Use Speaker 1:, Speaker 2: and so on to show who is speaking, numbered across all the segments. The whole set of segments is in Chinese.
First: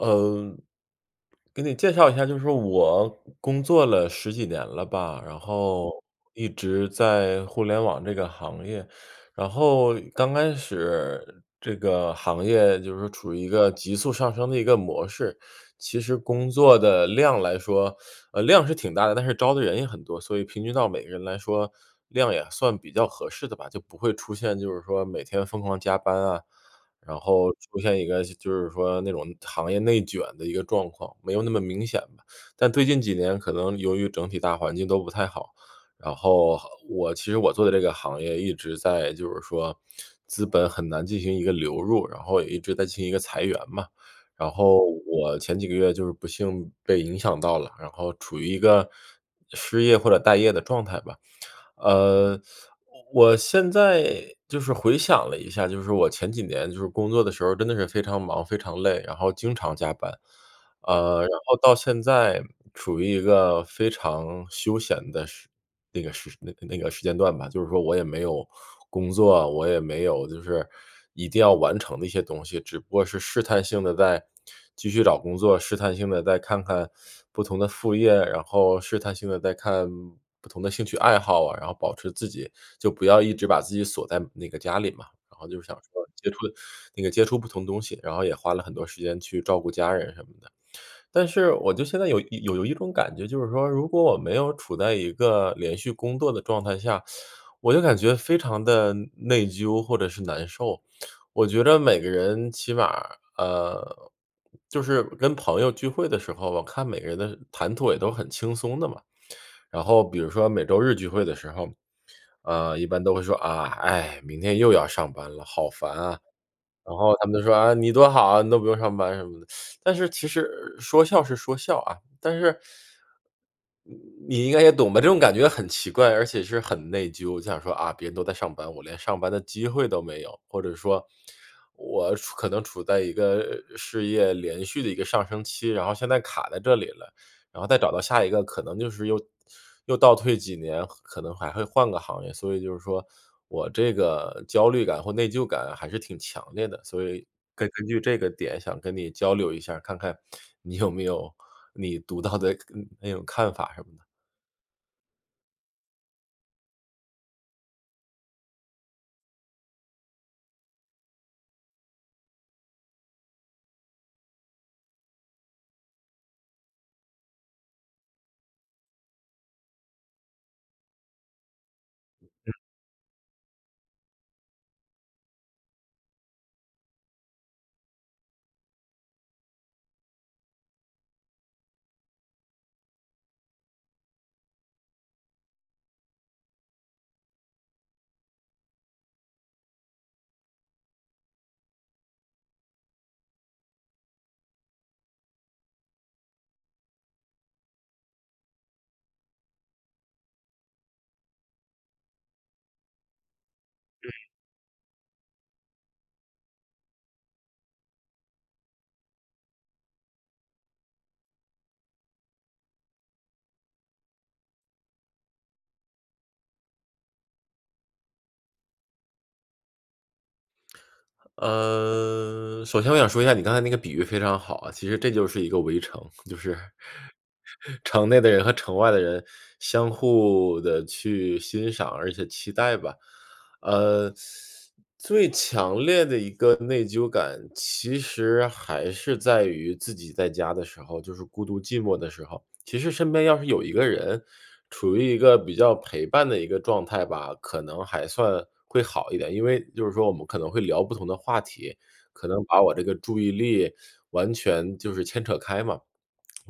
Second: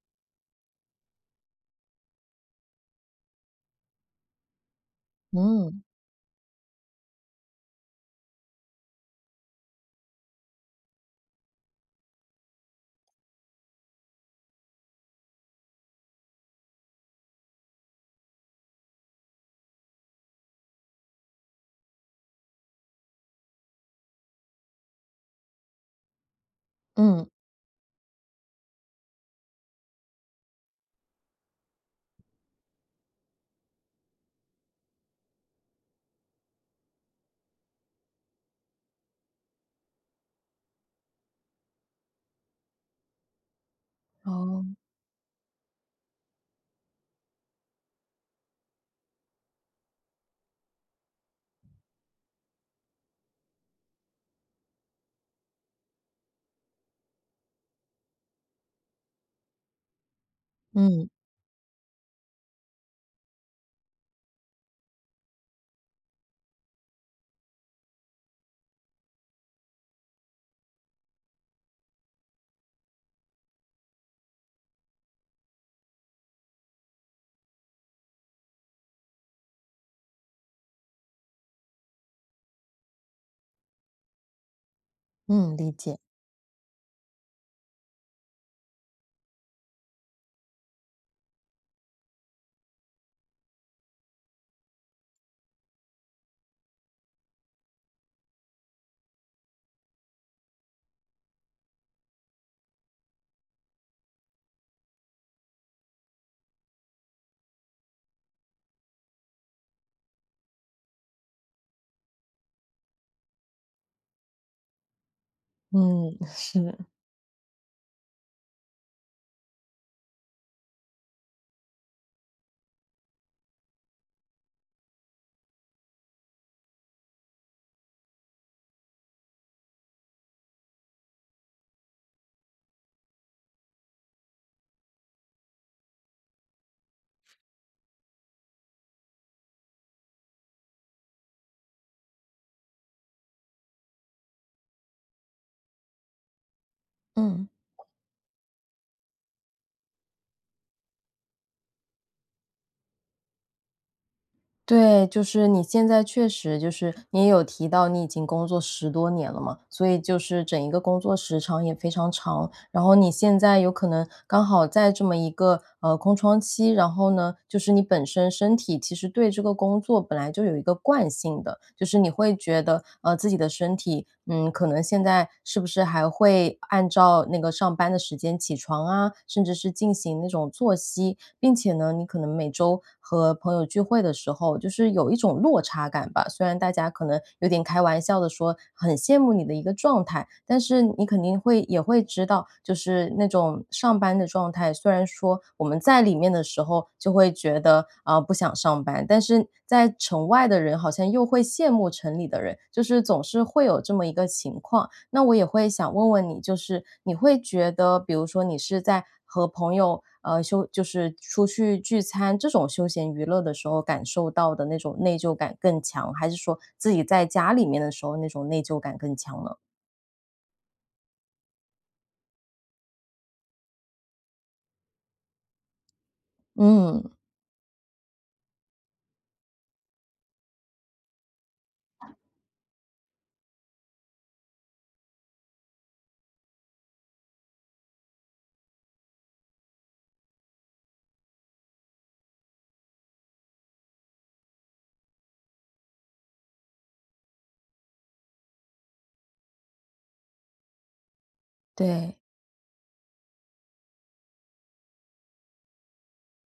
Speaker 1: 呃，给你介绍一下，就是我，工作了10几年了吧，然
Speaker 2: 嗯。
Speaker 1: 后一直在互联网这个行业。然后刚开始这个行业就是处于一个急速上升的一个模式，其实工作的量来说，呃，量是挺大的，但是招的人也很多，所以平均到每个人来说，量也算比较合适的吧。就不会出现就是说每天疯狂加班啊，然
Speaker 2: 嗯。
Speaker 1: 后出现一个就是说那种行业内卷的一个状况，没有那么明显吧。但最近几年可能由于整体大环境都不太好，然后行我其实我做的这个行业一直在就是说资本很难进行一个流入，然后也一直在进行一个裁员嘛。然
Speaker 2: 哦。
Speaker 1: 后我前几个月就是不幸被影响到了，然后处于一个失业或者待业的状态吧。呃，我现在就是回想了一下，就是我前几年就是工作的时候真的是非常忙、非常累，然后经常加班。
Speaker 2: 嗯。
Speaker 1: 啊，然后到现在处于一个非常休闲的时那个时那个那个时间段吧，就是说我也没有工作，我也没有就是，一定要完成的一些东西，只不过是试探性地在继续找工作、试探性地在看看不同的副业，然后试探性地在看不同的兴趣爱好啊，然后保持自己，就不要一直把自己锁在那个家里嘛。然后
Speaker 2: 嗯，
Speaker 1: 就
Speaker 2: 理
Speaker 1: 想
Speaker 2: 解。
Speaker 1: 说接触那个接触不同的东西，然后也花了很多时间去照顾家人什么的。但是我就现在有一有有一种感觉，就是说，如果我没有处在一个连续工作的状态下，我就感觉非常地内疚或者是难受。我觉着每个人起码，呃就是跟朋友聚会的时候，我看每个人的谈吐也都很轻松的嘛。然后比如说每周日聚会的时候，呃，一般都会说：“啊，唉，明天又要上班了，好烦
Speaker 2: 嗯，
Speaker 1: 啊。”
Speaker 2: 是。
Speaker 1: 然后他们就说：“啊，你多好啊，你都不用上班什么的。” 但是其实说笑是说笑啊，但是你应该也懂吧，这种感觉很奇怪，而且是很内疚。我就想说：“啊，别人都在上班，我连上班的机会都没有”，或者说：“我处可能处在一个呃，事业连续的一个上升期，然后现在卡在这里了，然后再找到下一个可能就是又又倒退几年可可能还会换个行业。”所以就是说我这个焦虑感或内疚感还是挺强烈的。所以
Speaker 2: 嗯。
Speaker 1: 根根据这个点想跟你交流一下看看，你有没有你独到的嗯，那种看法什么的。
Speaker 2: 对，就是你现在确实就是你也有提到你已经工作10多年了嘛，所以就是整一个工作时长也非常长。然后你现在有可能刚好在这么一个，呃，空窗期，然后呢，就是你本身身体其实对这个工作本来就有一个惯性的。就是你会
Speaker 1: 嗯。
Speaker 2: 觉得，呃，自己的身体，嗯，可能现在是不是还会按照那个上班的时间起床啊，甚至是进行那种作息。并且呢，你可能每周和朋友聚会的时候就是有一种落差感吧，虽然大家可能有点开玩笑地说很羡慕你的一个状态。但是你肯定会也会知道，就是那种上班的状态，虽然说我们在里面的时候就会觉得，啊，不想上班。但是在城外的人好像又会羡慕城里的人，就是总是会有这么一
Speaker 1: 嗯。
Speaker 2: 个情况。那我也会想问问你，就是你会觉得比如说你是在和朋友，呃，休就是出去聚餐，这种休闲娱乐的时候，感受到的那种内疚感更强，还是说自己在家里面的时候，那种内疚感更强呢？
Speaker 1: 呃，首先我想说一下你刚才那个比喻非常好啊，其实这就是一个围城，就是
Speaker 2: 嗯。
Speaker 1: 城内的人和城外的人相互地去欣赏，而且期待吧。呃，最强烈的一个内疚感，其实还是在于自己在家的时候，就是孤独寂寞的时候，其实身边要是有一个人处于一个比较陪伴的一个状态吧，可能还算会好一点，因为就是说我们可能会聊不同的话题，
Speaker 2: 对。
Speaker 1: 可能把我这个注意力完全就是牵扯开嘛。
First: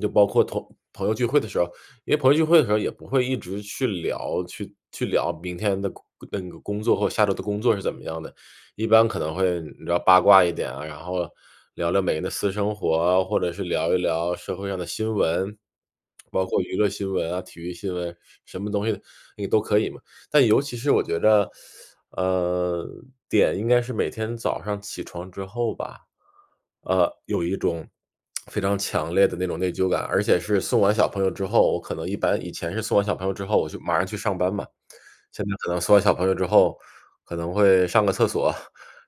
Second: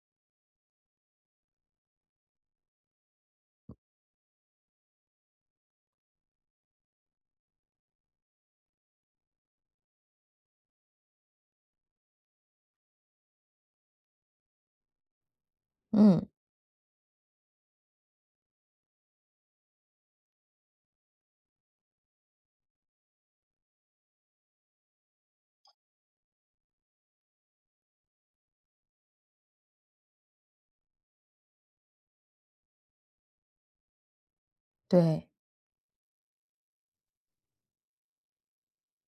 Speaker 1: 就包括同朋友聚会的时候，因为朋友聚会的时候也不会一直去聊去去聊明天的那个工作或下周的工作是怎么样的，一般可能会聊八卦一点啊，然后聊聊每个人的私生活，或者是聊一聊社会上的新闻，
Speaker 2: 嗯。
Speaker 1: 包括娱乐新闻啊，体育新闻，什么东西你都可以嘛，但尤其是我觉着，呃，点应该是每天早上起床之后吧，呃，有一种 非常强烈的那种内疚感，而且是送完小朋友之后，我可能一般以前是送完小朋友之后我就马上去上班嘛，
Speaker 2: 对。
Speaker 1: 现在可能送完小朋友之后，可能会上个厕所，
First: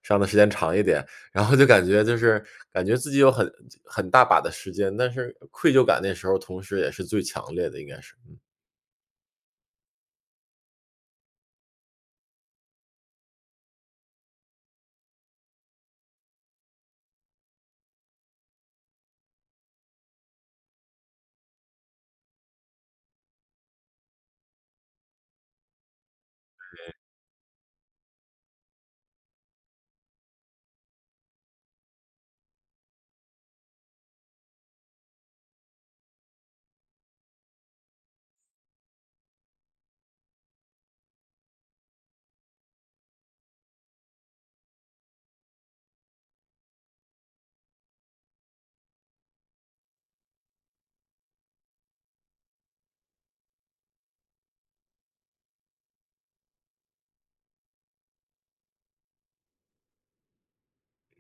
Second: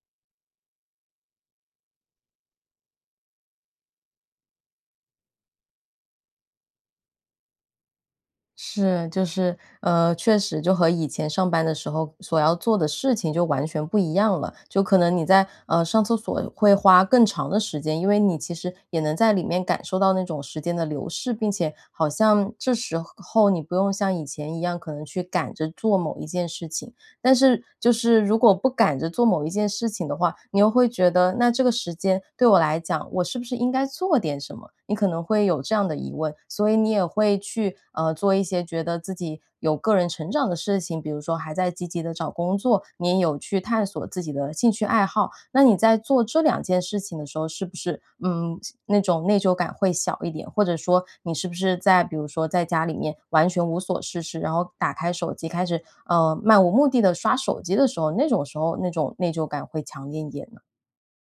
Speaker 1: 上得时间长一点，然后就感觉就是感觉自己有很很大把的时间，但是愧疚感那时候同时也是最强烈的应该是。
Speaker 2: 是，就是，呃，确实就和以前上班的时候所要做的事情就完全不一样了。就可能你在，呃，上厕所会花更长的时间，因为你其实也能在里面感受到那种时间的流逝，并且好像这时候你不用像以前一样，可能去赶着做某一件事情，
Speaker 1: 对。
Speaker 2: 但是就是如果不赶着做某一件事情的话，你又会觉得那这个时间对我来讲，我是不是应该做点什么？你可能会有这样的疑问，所以你也会去，呃，做一些觉得自己有个人成长的事情，比如说还在积极地找工作，你也有去探索自己的兴趣爱好，那你在做这2件事情的时候，是不是，嗯，那种内疚感会小一点？或者说你是不是在比如说在家里面完全无所事事，然后打开手机开始，呃，漫无目地刷手机的时候，那种时候那种内疚感会强烈一点呢？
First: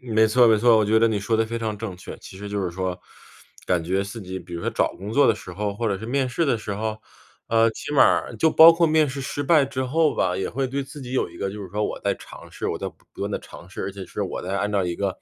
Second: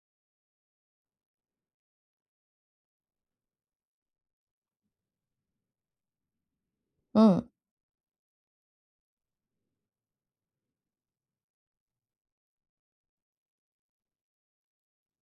Speaker 1: 没错没错，我觉得你说得非常正确。其实就是说 感觉自己，比如说找工作的时候、或者是面试的时候，
Speaker 2: 嗯。
Speaker 1: 呃，起码儿就包括面试失败之后吧，也会对自己有一个就是说：“我在尝试，我在不不断地尝试，而且是我在按照一个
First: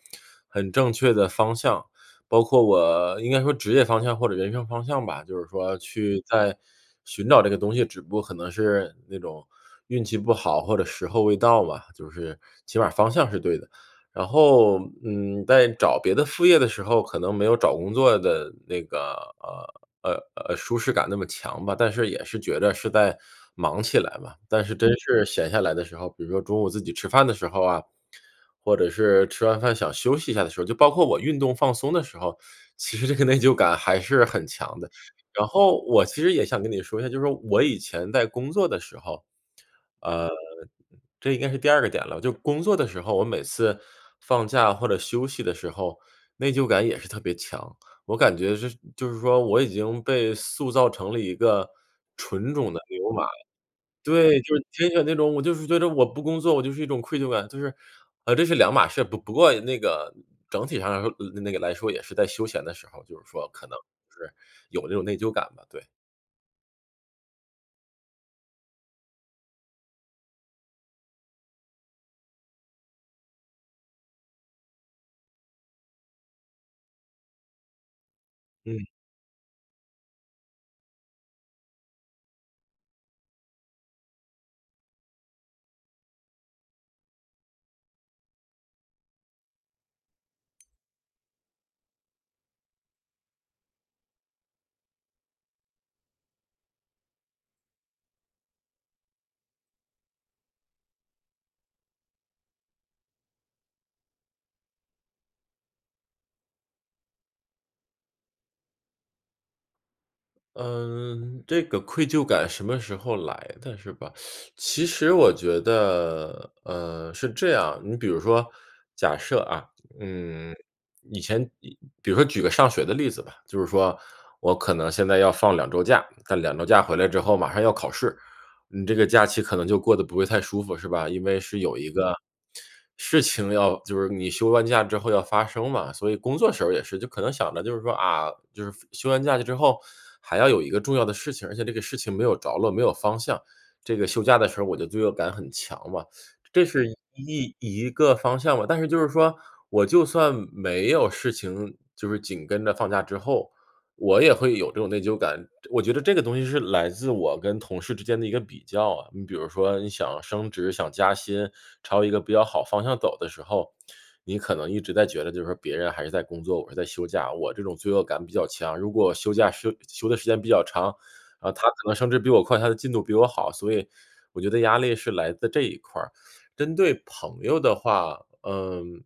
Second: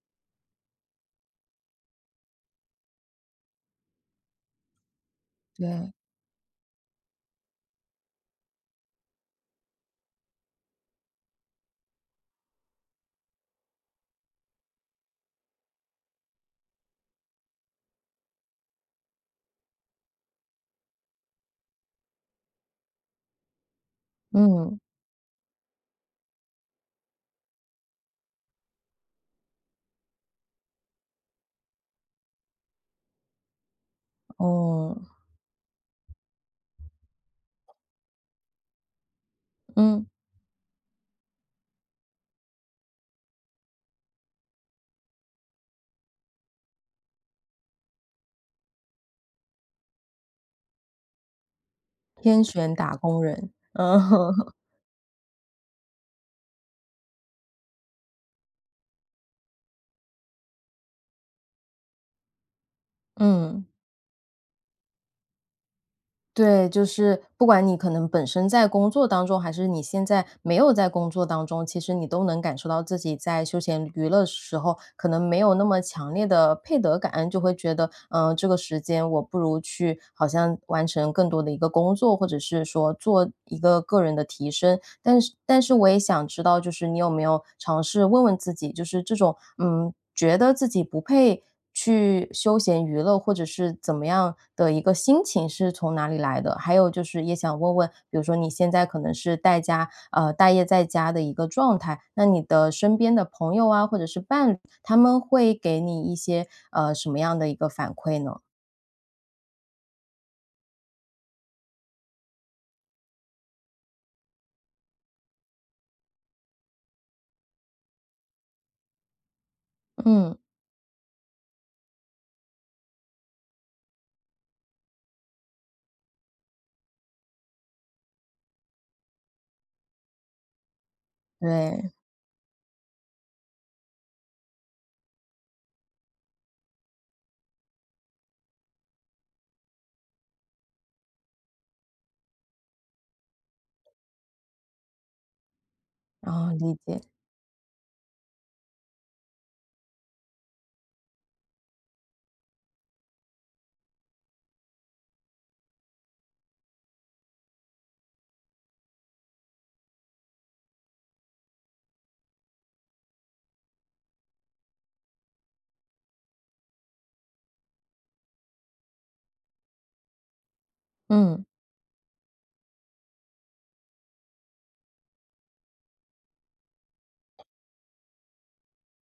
Speaker 1: 很正确的方向包括我应该说职业方向或者人生方向吧，就是说
Speaker 2: 对。
Speaker 1: 去在寻找这个东西，只不过可能是那种运气不好或者时候未到吧，就是起码儿方向是对的。”然后，嗯，在找别的副业的时候，可能没有找工作的那个，呃呃呃，舒适感那么强吧，但是也是觉得是在忙起来嘛。但是
Speaker 2: 嗯。
Speaker 1: 真是闲下来的时候，比如说中午自己吃饭的时候啊、或者是吃完饭想休息一下的时候，就包括我运动放松的时候，其实这个内疚感还是很强的。
Speaker 2: 嗯。
Speaker 1: 然后我其实也想跟你说一下，就是说我以前在工作的时候
Speaker 2: 嗯。
Speaker 1: 呃，这应该是第二个点了，就工作的时候，我每次放假或者休息的时候，内疚感也是特别强，我感觉就是就是说我已经被塑造成了一个
Speaker 2: 天
Speaker 1: 纯种
Speaker 2: 选
Speaker 1: 的
Speaker 2: 打
Speaker 1: 牛马。
Speaker 2: 工人。嗯。
Speaker 1: 对，就是天选那种，我就是觉着我不工作我就是一种愧疚感，就是呃，这是两码事，不不过那个整体上来说呃，那个来说也是在休闲的时候，就是说可
Speaker 2: 嗯。
Speaker 1: 能就是有这种内疚感吧，对。
Speaker 2: 对，就是不管你可能本身在工作当中，还是你现在没有在工作当中，其实你都能感受到自己在休闲娱乐时候，可能没有那么强烈的配得感。就会觉得，呃，这个时
Speaker 1: 嗯。
Speaker 2: 间我不如去好像完成更多的一个工作，或者是说做一个个人的提升。但是但是我也想知道就是你有没有尝试问问自己，就是这种，嗯，觉得自己不配去休闲娱乐，或者是怎么样的一个心情是从哪里来的？还有就是也想问问，比如说你现在可能是待家呃，待业在家的一个状态，那你的身边的朋友啊或者是伴侣，他们会给你一些，呃，什么样的一个反馈呢？
Speaker 1: 嗯，这个愧疚感什么时候来的是吧？其实我觉得，呃，是这样，你比如说假设啊，
Speaker 2: 嗯。
Speaker 1: 嗯，以前以比如说举个上学的例子吧，就是说我可能现在要放2周假，但2周假回来之后马上要考试，你这个假期可能就过得不会太舒服，是吧？因为是有一
Speaker 2: 对。
Speaker 1: 个事情要就是你休完假之后要发生嘛。所以工作时候也是，就可能想着就是说：“啊，就是放休完假期之后还要有一个重要的事情，而且这个事情没有着落、没有方向。“这个休假的时候我就罪恶感很强嘛，
Speaker 2: 哦，
Speaker 1: 这
Speaker 2: 理
Speaker 1: 是
Speaker 2: 解。
Speaker 1: 一一个方向嘛。但是就是说我就算没有事情，就是紧跟着放假之后，我也会有这种内疚感。这我觉得这个东西是来自我跟同事之间的一个比较啊，你比如说你想升职、想加薪，朝一个比较好方向走的时候，你可能一直在觉得就是说别人还是在工作，我是在休假，我这种罪恶感比较强。如果休假休休的时间比较长，
Speaker 2: 嗯。
Speaker 1: 啊，他可能升职比我快，他的进度比我好，所以我觉得压力是来自这一块儿。针对朋友的话，嗯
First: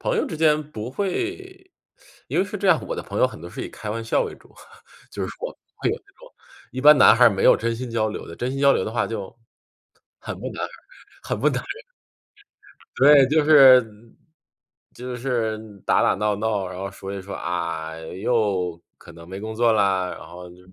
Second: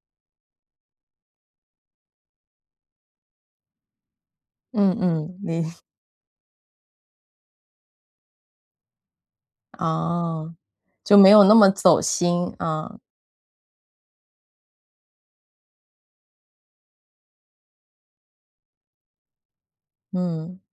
Speaker 1: 朋友之间不会 因为是这样，我的朋友很多是以开玩笑为主，
Speaker 2: 嗯
Speaker 1: 就是
Speaker 2: 嗯，
Speaker 1: 说不
Speaker 2: 你
Speaker 1: 会有这种一般男孩儿没有真心交流的，真心交流的话就很不
Speaker 2: 哦，
Speaker 1: 男孩
Speaker 2: 就没
Speaker 1: 很
Speaker 2: 有
Speaker 1: 不
Speaker 2: 那
Speaker 1: 男
Speaker 2: 么
Speaker 1: 人。
Speaker 2: 走心，啊。
Speaker 1: 对，就是就是打打闹闹，然后说一说：“啊，又可能没工作啦”，然后就
Speaker 2: 嗯。
Speaker 1: 是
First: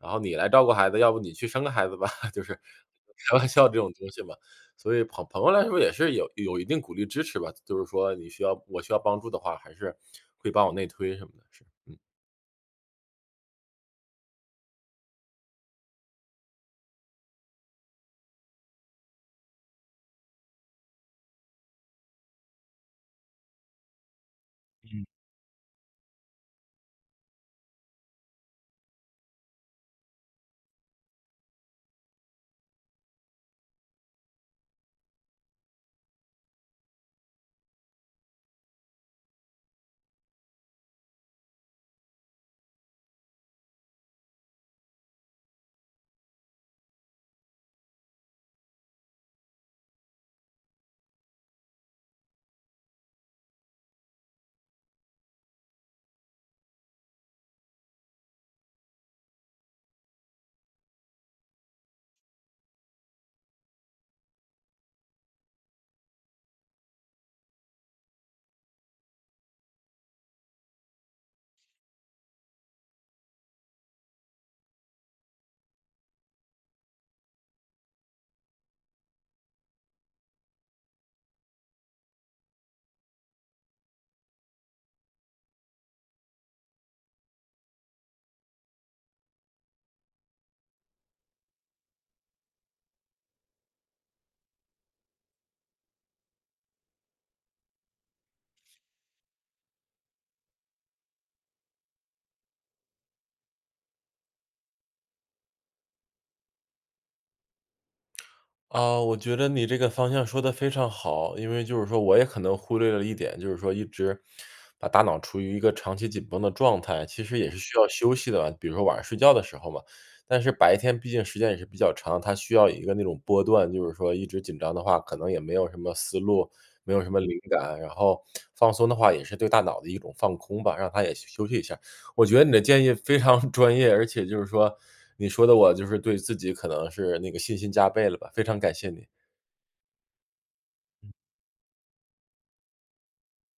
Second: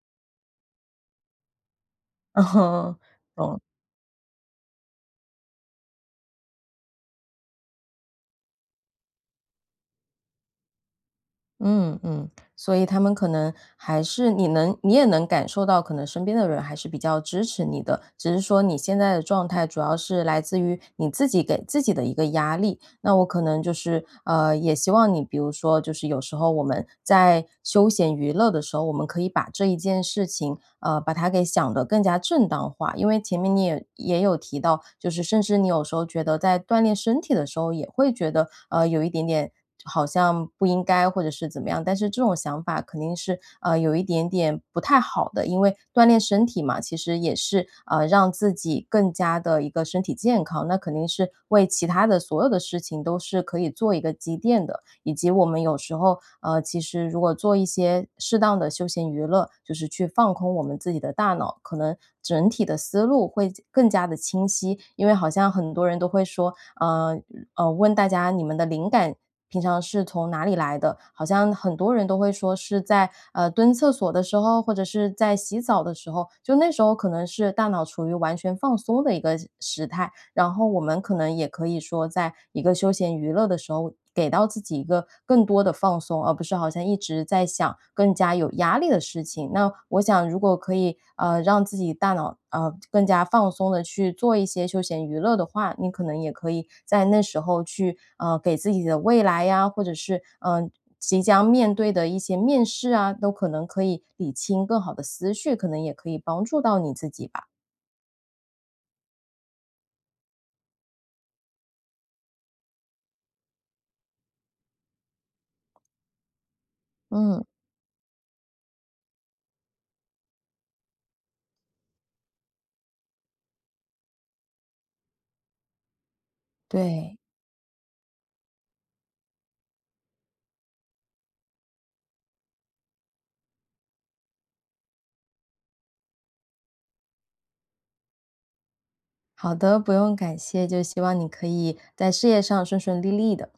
Speaker 1: 然后：“你来照顾孩子，要不你去生个孩子吧。” 就
Speaker 2: 嗯
Speaker 1: 是
Speaker 2: 哼，
Speaker 1: 就开玩
Speaker 2: 嗯。
Speaker 1: 笑这种东西吧。所以朋朋友来说也是有有一定鼓励支持吧，就是说你需要我需要帮助的话，还是会帮我内推什么的，嗯。
Speaker 2: 嗯嗯，所以他们可能还是你能你也能感受到可能身边的人还是比较支持你的，只是说你现在的状态主要是来自于你自己给自己的一个压力。那我可能就是，呃，也希
Speaker 1: 嗯。
Speaker 2: 望你比如说就是有时候我们在休闲娱乐的时候，我们可以把这一件事情，呃，把它给想得更加正当化。因为前面你也也有提到，就是甚至你有时候觉得在锻炼身体的时候也会觉得，呃，有一点点好像不应该或者是怎么样。但是这种想法肯定是，啊，有一点点不太好的，因为锻炼身体嘛，其实也是，啊，让自己更加地一个身体健康，那肯定是为其它的所有的事情都是可以做一个积淀的。以及我们有时候，呃，其实如果做一些适当的休闲娱乐，就是去放空我们自己的大脑，可能整体的思路会加更加地清晰。因为好像很多人都会说，嗯呃，问大家：“你们的灵感平常是从哪里来的？”好像很多人都会说是在，呃，蹲厕所的时候，或者是在洗澡的时候，就那时候可能是大脑处于完全放松的一个时时态。然后我们可能也可以说在一个休闲娱乐的时候，给到自己一个更多的放松，而不是好像一直在想更加有压力的事情。那我想如果可以，呃，让自己大脑，呃，更加放松地去做一些休闲娱乐的话，你可能也可以在那时候去，呃，给自己的未来啊，或者是，嗯即将面对的一些面试啊，都可能可以理清更好的思绪，可能也可以帮助到你自己吧。
Speaker 1: 啊，我觉得你这个方向说得非常好。因为就是说我也可能忽略了一点，就是说一直把大脑处于一个长期紧绷的状态，其实
Speaker 2: 嗯。
Speaker 1: 也是需要休息的。比如说晚上睡觉的时候嘛，但是白天毕竟时间也是比较长，它需要一个那种波段，就是说一直紧张的话，可能也没有什么思路，没有什
Speaker 2: 对。
Speaker 1: 么灵感，然后放松的话也是对大脑的一种放空吧，让它也去休息一下。我觉得你的建议非常专业，而且就是说你说得我就是对自己可能是那个信心加倍了吧，非常感谢你。
Speaker 2: 好的，不用感谢，就希望你可以在事业上顺顺利利的。